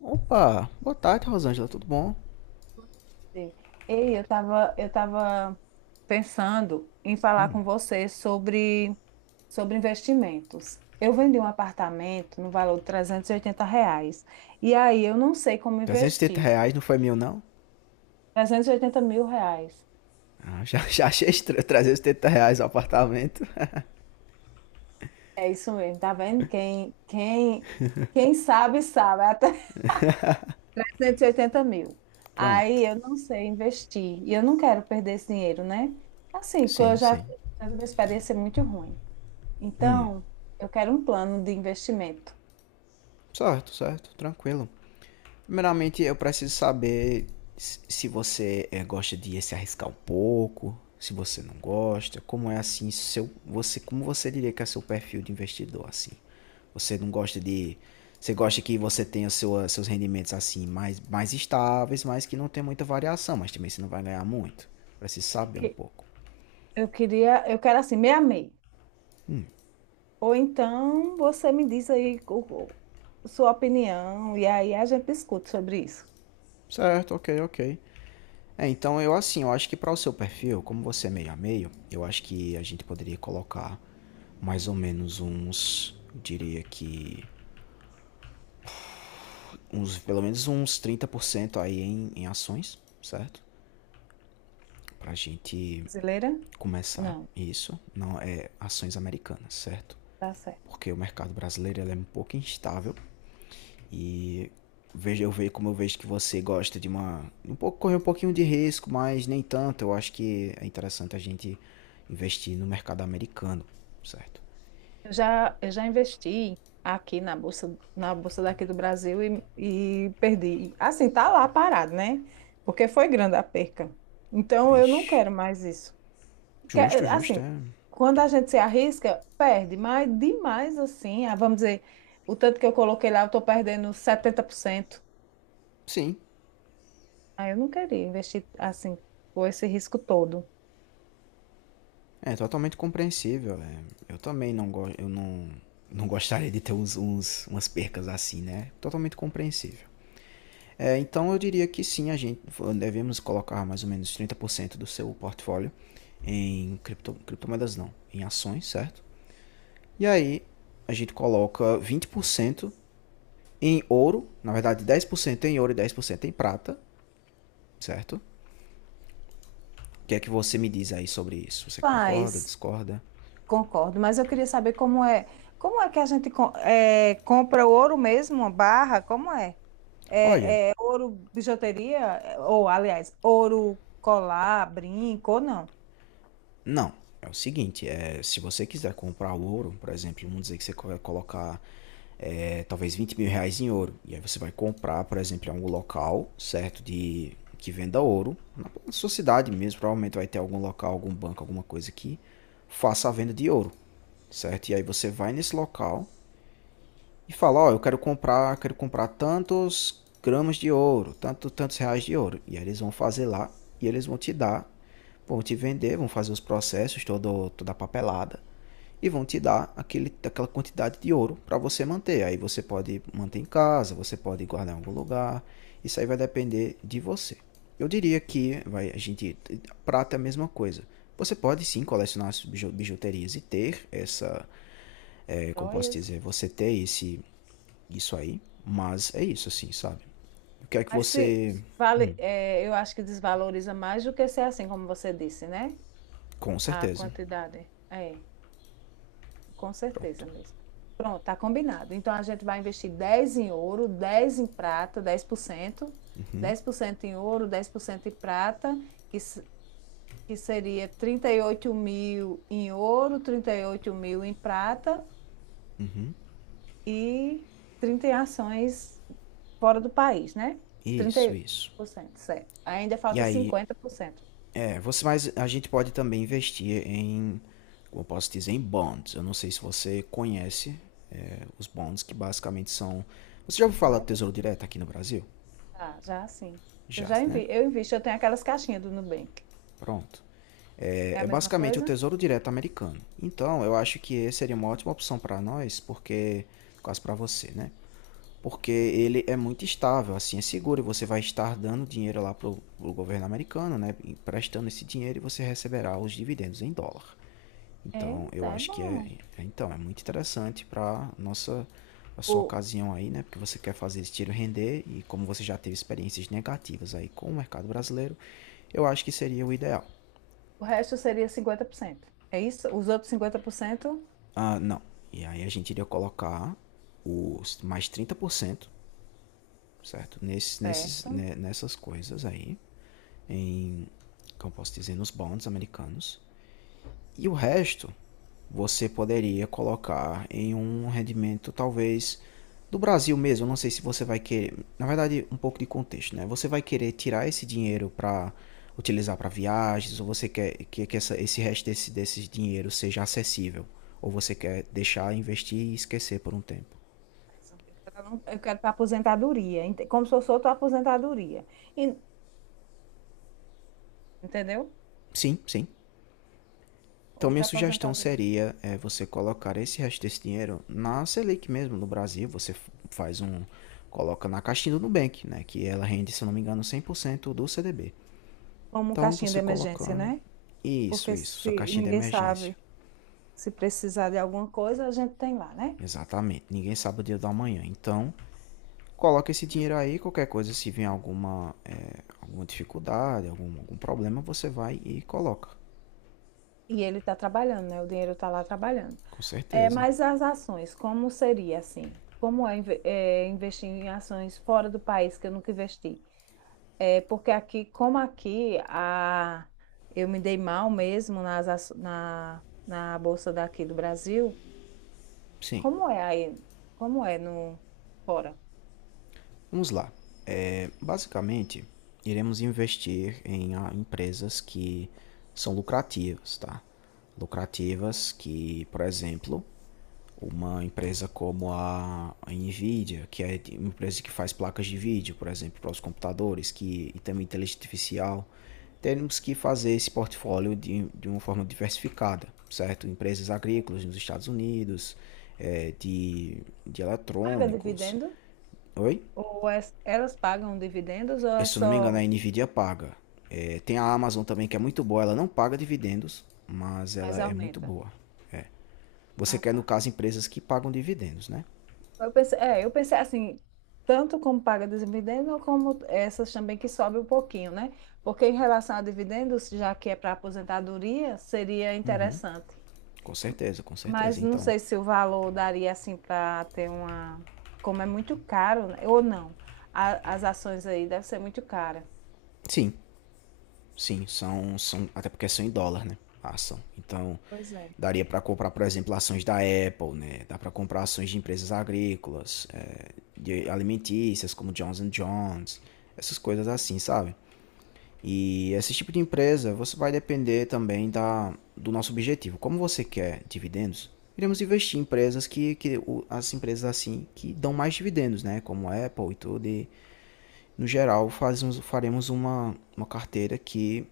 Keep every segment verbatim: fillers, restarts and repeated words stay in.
Opa, boa tarde, Rosângela, tudo bom? Sim. Ei, eu estava eu tava pensando em falar com você sobre, sobre investimentos. Eu vendi um apartamento no valor de trezentos e oitenta reais. E aí eu não sei como trezentos e oitenta investir. reais não foi meu, não? Trezentos e oitenta mil reais. Ah, já, já achei estranho, trezentos e oitenta reais o apartamento. É isso mesmo, tá vendo? Quem, quem, quem sabe, sabe. É até trezentos e oitenta mil. Pronto. Aí eu não sei investir. E eu não quero perder esse dinheiro, né? Assim, que eu Sim, já sim. tive uma experiência muito ruim. Então, eu quero um plano de investimento. Certo, certo, tranquilo. Primeiramente, eu preciso saber se você eh, gosta de se arriscar um pouco, se você não gosta, como é assim seu, você, como você diria que é seu perfil de investidor assim? Você não gosta de, você gosta que você tenha sua, seus rendimentos assim mais mais estáveis, mas que não tem muita variação, mas também você não vai ganhar muito. Preciso saber um Porque pouco. Eu queria, eu quero assim, meia meia. Ou então você me diz aí o- o- sua opinião e aí a gente discute sobre isso. Certo, ok, ok. É, então eu assim, eu acho que para o seu perfil, como você é meio a meio, eu acho que a gente poderia colocar mais ou menos uns, eu diria que uns, pelo menos uns trinta por cento aí em, em ações, certo? Pra gente Brasileira? começar Não, isso, não é ações americanas, certo? tá certo. Porque o mercado brasileiro ele é um pouco instável. E vejo eu vejo como eu vejo que você gosta de uma um pouco correr um pouquinho de risco, mas nem tanto. Eu acho que é interessante a gente investir no mercado americano, certo? Eu já, eu já investi aqui na bolsa, na bolsa daqui do Brasil e, e perdi. Assim, tá lá parado, né? Porque foi grande a perca. Então eu não Vixe. quero mais isso. Que- Justo, eh, justo, Assim, é. quando a gente se arrisca, perde, mas demais assim, ah, vamos dizer, o tanto que eu coloquei lá, eu estou perdendo setenta por cento. Sim, Ah, eu não queria investir assim, com esse risco todo. é totalmente compreensível. É. Eu também não gosto, eu não não gostaria de ter uns, uns- umas percas assim, né? Totalmente compreensível. É, então eu diria que sim, a gente devemos colocar mais ou menos trinta por cento do seu portfólio em cripto, criptomoedas não, em ações, certo? E aí a gente coloca vinte por cento em ouro, na verdade dez por cento em ouro e dez por cento em prata, certo? O que é que você me diz aí sobre isso? Você concorda, Faz, discorda? concordo, mas eu queria saber como é. Como é que a gente co- é, compra o ouro mesmo, uma barra? Como é? Olha, Ouro, bijuteria, eh, Ou, aliás, ouro, colar, brinco ou não? não. É o seguinte, é, se você quiser comprar o ouro, por exemplo, vamos dizer que você vai colocar é, talvez vinte mil reais em ouro. E aí você vai comprar, por exemplo, em algum local, certo? De que venda ouro. Na sua cidade mesmo, provavelmente vai ter algum local, algum banco, alguma coisa que faça a venda de ouro. Certo? E aí você vai nesse local e fala, ó, oh, eu quero comprar, quero comprar tantos gramas de ouro, tanto, tantos reais de ouro. E aí eles vão fazer lá e eles vão te dar, vão te vender, vão fazer os processos, todo, toda a papelada e vão te dar aquele, aquela quantidade de ouro para você manter. Aí você pode manter em casa, você pode guardar em algum lugar. Isso aí vai depender de você. Eu diria que vai, a gente prata é a mesma coisa. Você pode sim colecionar bijuterias e ter essa é, como posso Joias. dizer, você ter esse, isso aí. Mas é isso, assim, sabe? Eu quero que Mas se você. vale, é, eu acho que desvaloriza mais do que ser assim, como você disse, né? Com A certeza. quantidade. É, com Pronto. certeza mesmo. Pronto, tá combinado. Então a gente vai investir dez em ouro, dez em prata, dez dez por cento, dez por cento em ouro, dez por cento em prata, que, s- que seria trinta e oito mil em ouro, trinta e oito mil em prata e trinta em ações fora do país, né? Trinta Isso, isso. por cento, certo. Ainda E falta aí, cinquenta por cento. é, você, mas a gente pode também investir em, como eu posso dizer, em bonds. Eu não sei se você conhece é, os bonds, que basicamente são. Você já ouviu Com falar do essas? Tesouro Direto aqui no Brasil? Já, já sim. Eu Já, já né? invi, eu invisto, eu tenho aquelas caixinhas do Nubank. Pronto. É, É a é mesma basicamente o coisa? Tesouro Direto americano. Então, eu acho que esse seria uma ótima opção para nós, porque quase para você, né? Porque ele é muito estável, assim é seguro e você vai estar dando dinheiro lá pro, pro governo americano, né? Emprestando esse dinheiro e você receberá os dividendos em dólar. Então, Eita, eu é acho que é, bom. é, então, é muito interessante para nossa a sua O, ocasião aí, né? Porque você quer fazer esse tiro render e como você já teve experiências negativas aí com o mercado brasileiro, eu acho que seria o ideal. o resto seria cinquenta por cento, é isso? Os outros cinquenta por cento? Ah, não. E aí a gente iria colocar os mais trinta por cento, certo? Nesses, nesses, Certo. né, nessas coisas aí. Em, como eu posso dizer, nos bonds americanos. E o resto você poderia colocar em um rendimento talvez do Brasil mesmo. Eu não sei se você vai querer, na verdade, um pouco de contexto, né? Você vai querer tirar esse dinheiro para utilizar para viagens ou você quer que, que essa, esse resto desse, desse dinheiro seja acessível ou você quer deixar investir e esquecer por um tempo. Eu quero, eu quero para aposentadoria, ente- como se fosse outra aposentadoria. E- entendeu? Sim, sim. Então, minha Outra sugestão aposentadoria. seria é, você colocar esse resto desse dinheiro na Selic mesmo, no Brasil. Você faz um. Coloca na caixinha do Nubank, né? Que ela rende, se não me engano, cem por cento do C D B. Como um Então, caixinha de você emergência, colocando. né? Isso, Porque isso. Sua se caixinha de ninguém emergência. sabe, se precisar de alguma coisa, a gente tem lá, né? Exatamente. Ninguém sabe o dia da manhã. Então, coloca esse dinheiro aí. Qualquer coisa, se vier alguma, é, alguma dificuldade, algum, algum problema, você vai e coloca. E ele está trabalhando, né? O dinheiro está lá trabalhando. Com É, certeza. mas as ações, como seria assim? Como é, inve- é, investir em ações fora do país que eu nunca investi? É, porque aqui, como aqui, a, eu me dei mal mesmo nas, aço- na, na bolsa daqui do Brasil. Sim. Como é aí? Como é no fora? Vamos lá. É, basicamente, iremos investir em ah, empresas que são lucrativas, tá? Lucrativas que, por exemplo, uma empresa como a Nvidia, que é uma empresa que faz placas de vídeo, por exemplo, para os computadores, que e também inteligência artificial, temos que fazer esse portfólio de, de uma forma diversificada, certo? Empresas agrícolas nos Estados Unidos, eh, de, de Paga eletrônicos. dividendo? Oi? Ou é- elas pagam dividendos ou é Se eu não me engano, só, a Nvidia paga. É, tem a Amazon também que é muito boa, ela não paga dividendos, mas ela mas é muito aumenta? boa. Você Ah, quer, no tá. caso, empresas que pagam dividendos, né? Eu pensei, é, eu pensei assim, tanto como paga dividendo, como essas também que sobe um pouquinho, né? Porque em relação a dividendos, já que é para aposentadoria, seria interessante. Com certeza, com certeza. Mas não Então, sei se o valor daria assim para ter uma. Como é muito caro, né? Ou não. A- as ações aí devem ser muito caras. sim, sim, são, são até porque são em dólar, né? A ação. Então, Pois é. daria para comprar, por exemplo, ações da Apple, né? Dá para comprar ações de empresas agrícolas, é, de alimentícias, como Johnson and Johnson, essas coisas assim, sabe? E esse tipo de empresa, você vai depender também da, do nosso objetivo. Como você quer dividendos, iremos investir em empresas que, que as empresas assim que dão mais dividendos, né? Como a Apple e tudo. E, no geral, fazemos, faremos uma, uma carteira que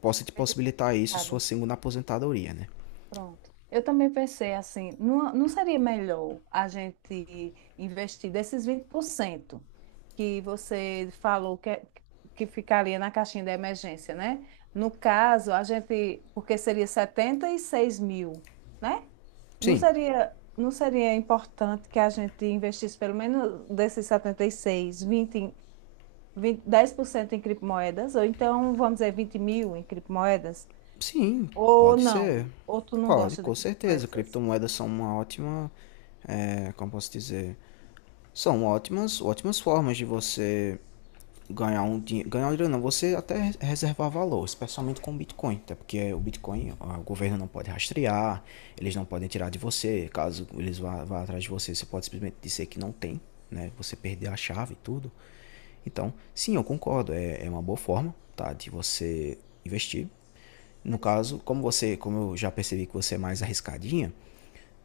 possa te Bem possibilitar isso, sua diversificado. segunda aposentadoria, né? Pronto. Eu também pensei assim, não, não seria melhor a gente investir desses vinte por cento que você falou que, é- que ficaria na caixinha da emergência, né? No caso, a gente, porque seria setenta e seis mil, né? Não Sim, seria, não seria importante que a gente investisse pelo menos desses setenta e seis, vinte, vinte, dez por cento em vinte, dez por cento em criptomoedas, ou então, vamos dizer, vinte mil em criptomoedas, sim, ou pode ser. não? Ou tu não Pode, gosta de com certeza. criptomoedas? Criptomoedas são uma ótima, é, como posso dizer, são ótimas, ótimas formas de você ganhar um dinheiro. Ganhar um dinheiro não, você até reservar valor, especialmente com o Bitcoin, até porque o Bitcoin o governo não pode rastrear, eles não podem tirar de você. Caso eles vá, vá atrás de você, você pode simplesmente dizer que não tem, né? Você perder a chave e tudo. Então, sim, eu concordo, é, é uma boa forma, tá, de você investir. No Mas, caso, como você, como eu já percebi que você é mais arriscadinha,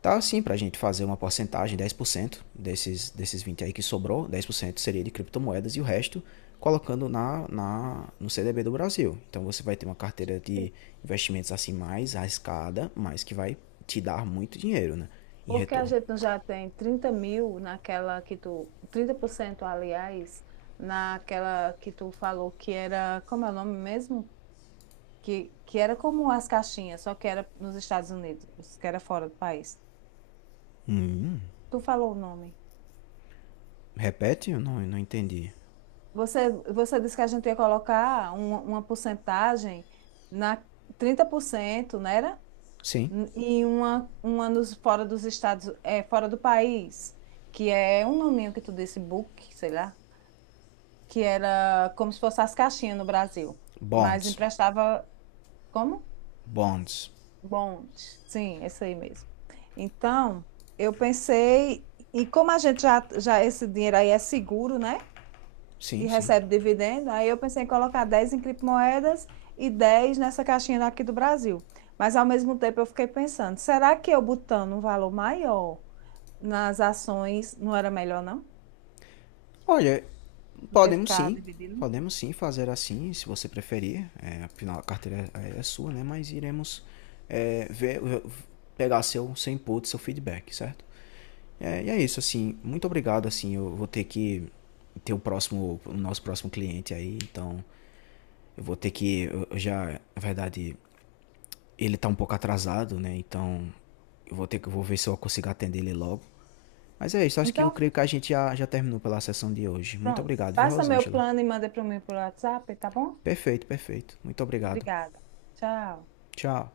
tá sim pra gente fazer uma porcentagem, dez por cento desses desses vinte aí que sobrou, dez por cento seria de criptomoedas e o resto colocando na, na no C D B do Brasil. Então você vai ter uma carteira sim, de investimentos assim mais arriscada, mas que vai te dar muito dinheiro, né, em porque a retorno. gente não já tem trinta mil naquela que tu. Trinta por cento, aliás, naquela que tu falou que era. Como é o nome mesmo? Que, que era como as caixinhas, só que era nos Estados Unidos, que era fora do país. Tu falou o nome. Repete? Eu não, eu não entendi. Você, você disse que a gente ia colocar uma, uma porcentagem na, trinta por cento, não era? Sim, N- E uma, uma nos, fora dos Estados, é, fora do país, que é um nominho que tu disse, book, sei lá. Que era como se fosse as caixinhas no Brasil, mas bonds, emprestava como? bonds. Bonde. Sim, esse aí mesmo. Então, eu pensei, e como a gente já, já esse dinheiro aí é seguro, né? E Sim, sim. recebe dividendo, aí eu pensei em colocar dez em criptomoedas e dez nessa caixinha daqui do Brasil. Mas ao mesmo tempo eu fiquei pensando, será que eu botando um valor maior nas ações não era melhor, não? Olha, Do que podemos ficar sim. dividindo? Podemos sim fazer assim, se você preferir. É, afinal, a carteira é, é sua, né? Mas iremos é, ver, pegar seu, seu input, seu feedback, certo? É, e é isso, assim. Muito obrigado, assim. Eu vou ter que ter o próximo, o nosso próximo cliente aí. Então, eu vou ter que, eu eu já, na verdade, ele tá um pouco atrasado, né? Então, eu vou ter que, eu vou ver se eu consigo atender ele logo. Mas é isso, acho que eu Então, creio que a gente já, já terminou pela sessão de hoje. Muito pronto. obrigado, viu, Passa meu Rosângela? plano e manda para mim pelo WhatsApp, tá bom? Perfeito, perfeito. Muito obrigado. Obrigada. Tchau. Tchau.